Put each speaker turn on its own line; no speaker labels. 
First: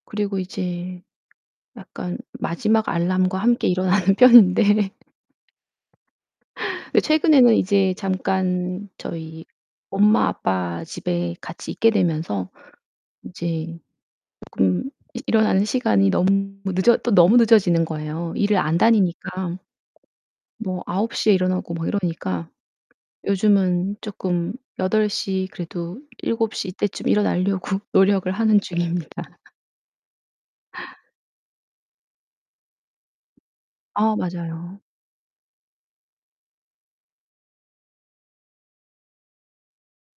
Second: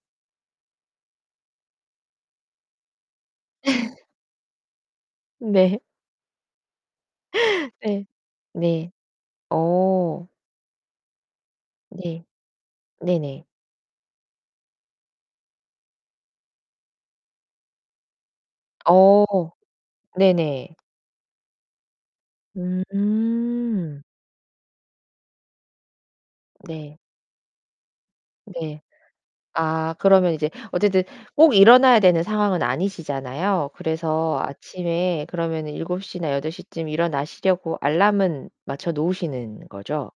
그리고 이제 약간 마지막 알람과 함께 일어나는 편인데
네.
예 최근에는 이제
네.
잠깐
네.
저희 엄마
어.
아빠 집에 같이 있게
네.
되면서
네네.
이제 쪼끔 일어나는 시간이 너무 늦어 또 너무 늦어지는 거예요 일을 안
어.
다니니까.
네네.
뭐 9 시에 일어나고 막 이러니까.
음
요즘은
음.
쪼끔 8 시 그래도 7 시
네.
이때쯤 일어나려고 노력을 하는
네.
중입니다.
아 그러면 이제 어쨌든 꼭 일어나야 되는 상황은 아니시잖아요.
아
그래서
맞아요.
아침에 그러면은 7 시나 8 시쯤 일어나시려고 알람은 맞춰 놓으시는 거죠?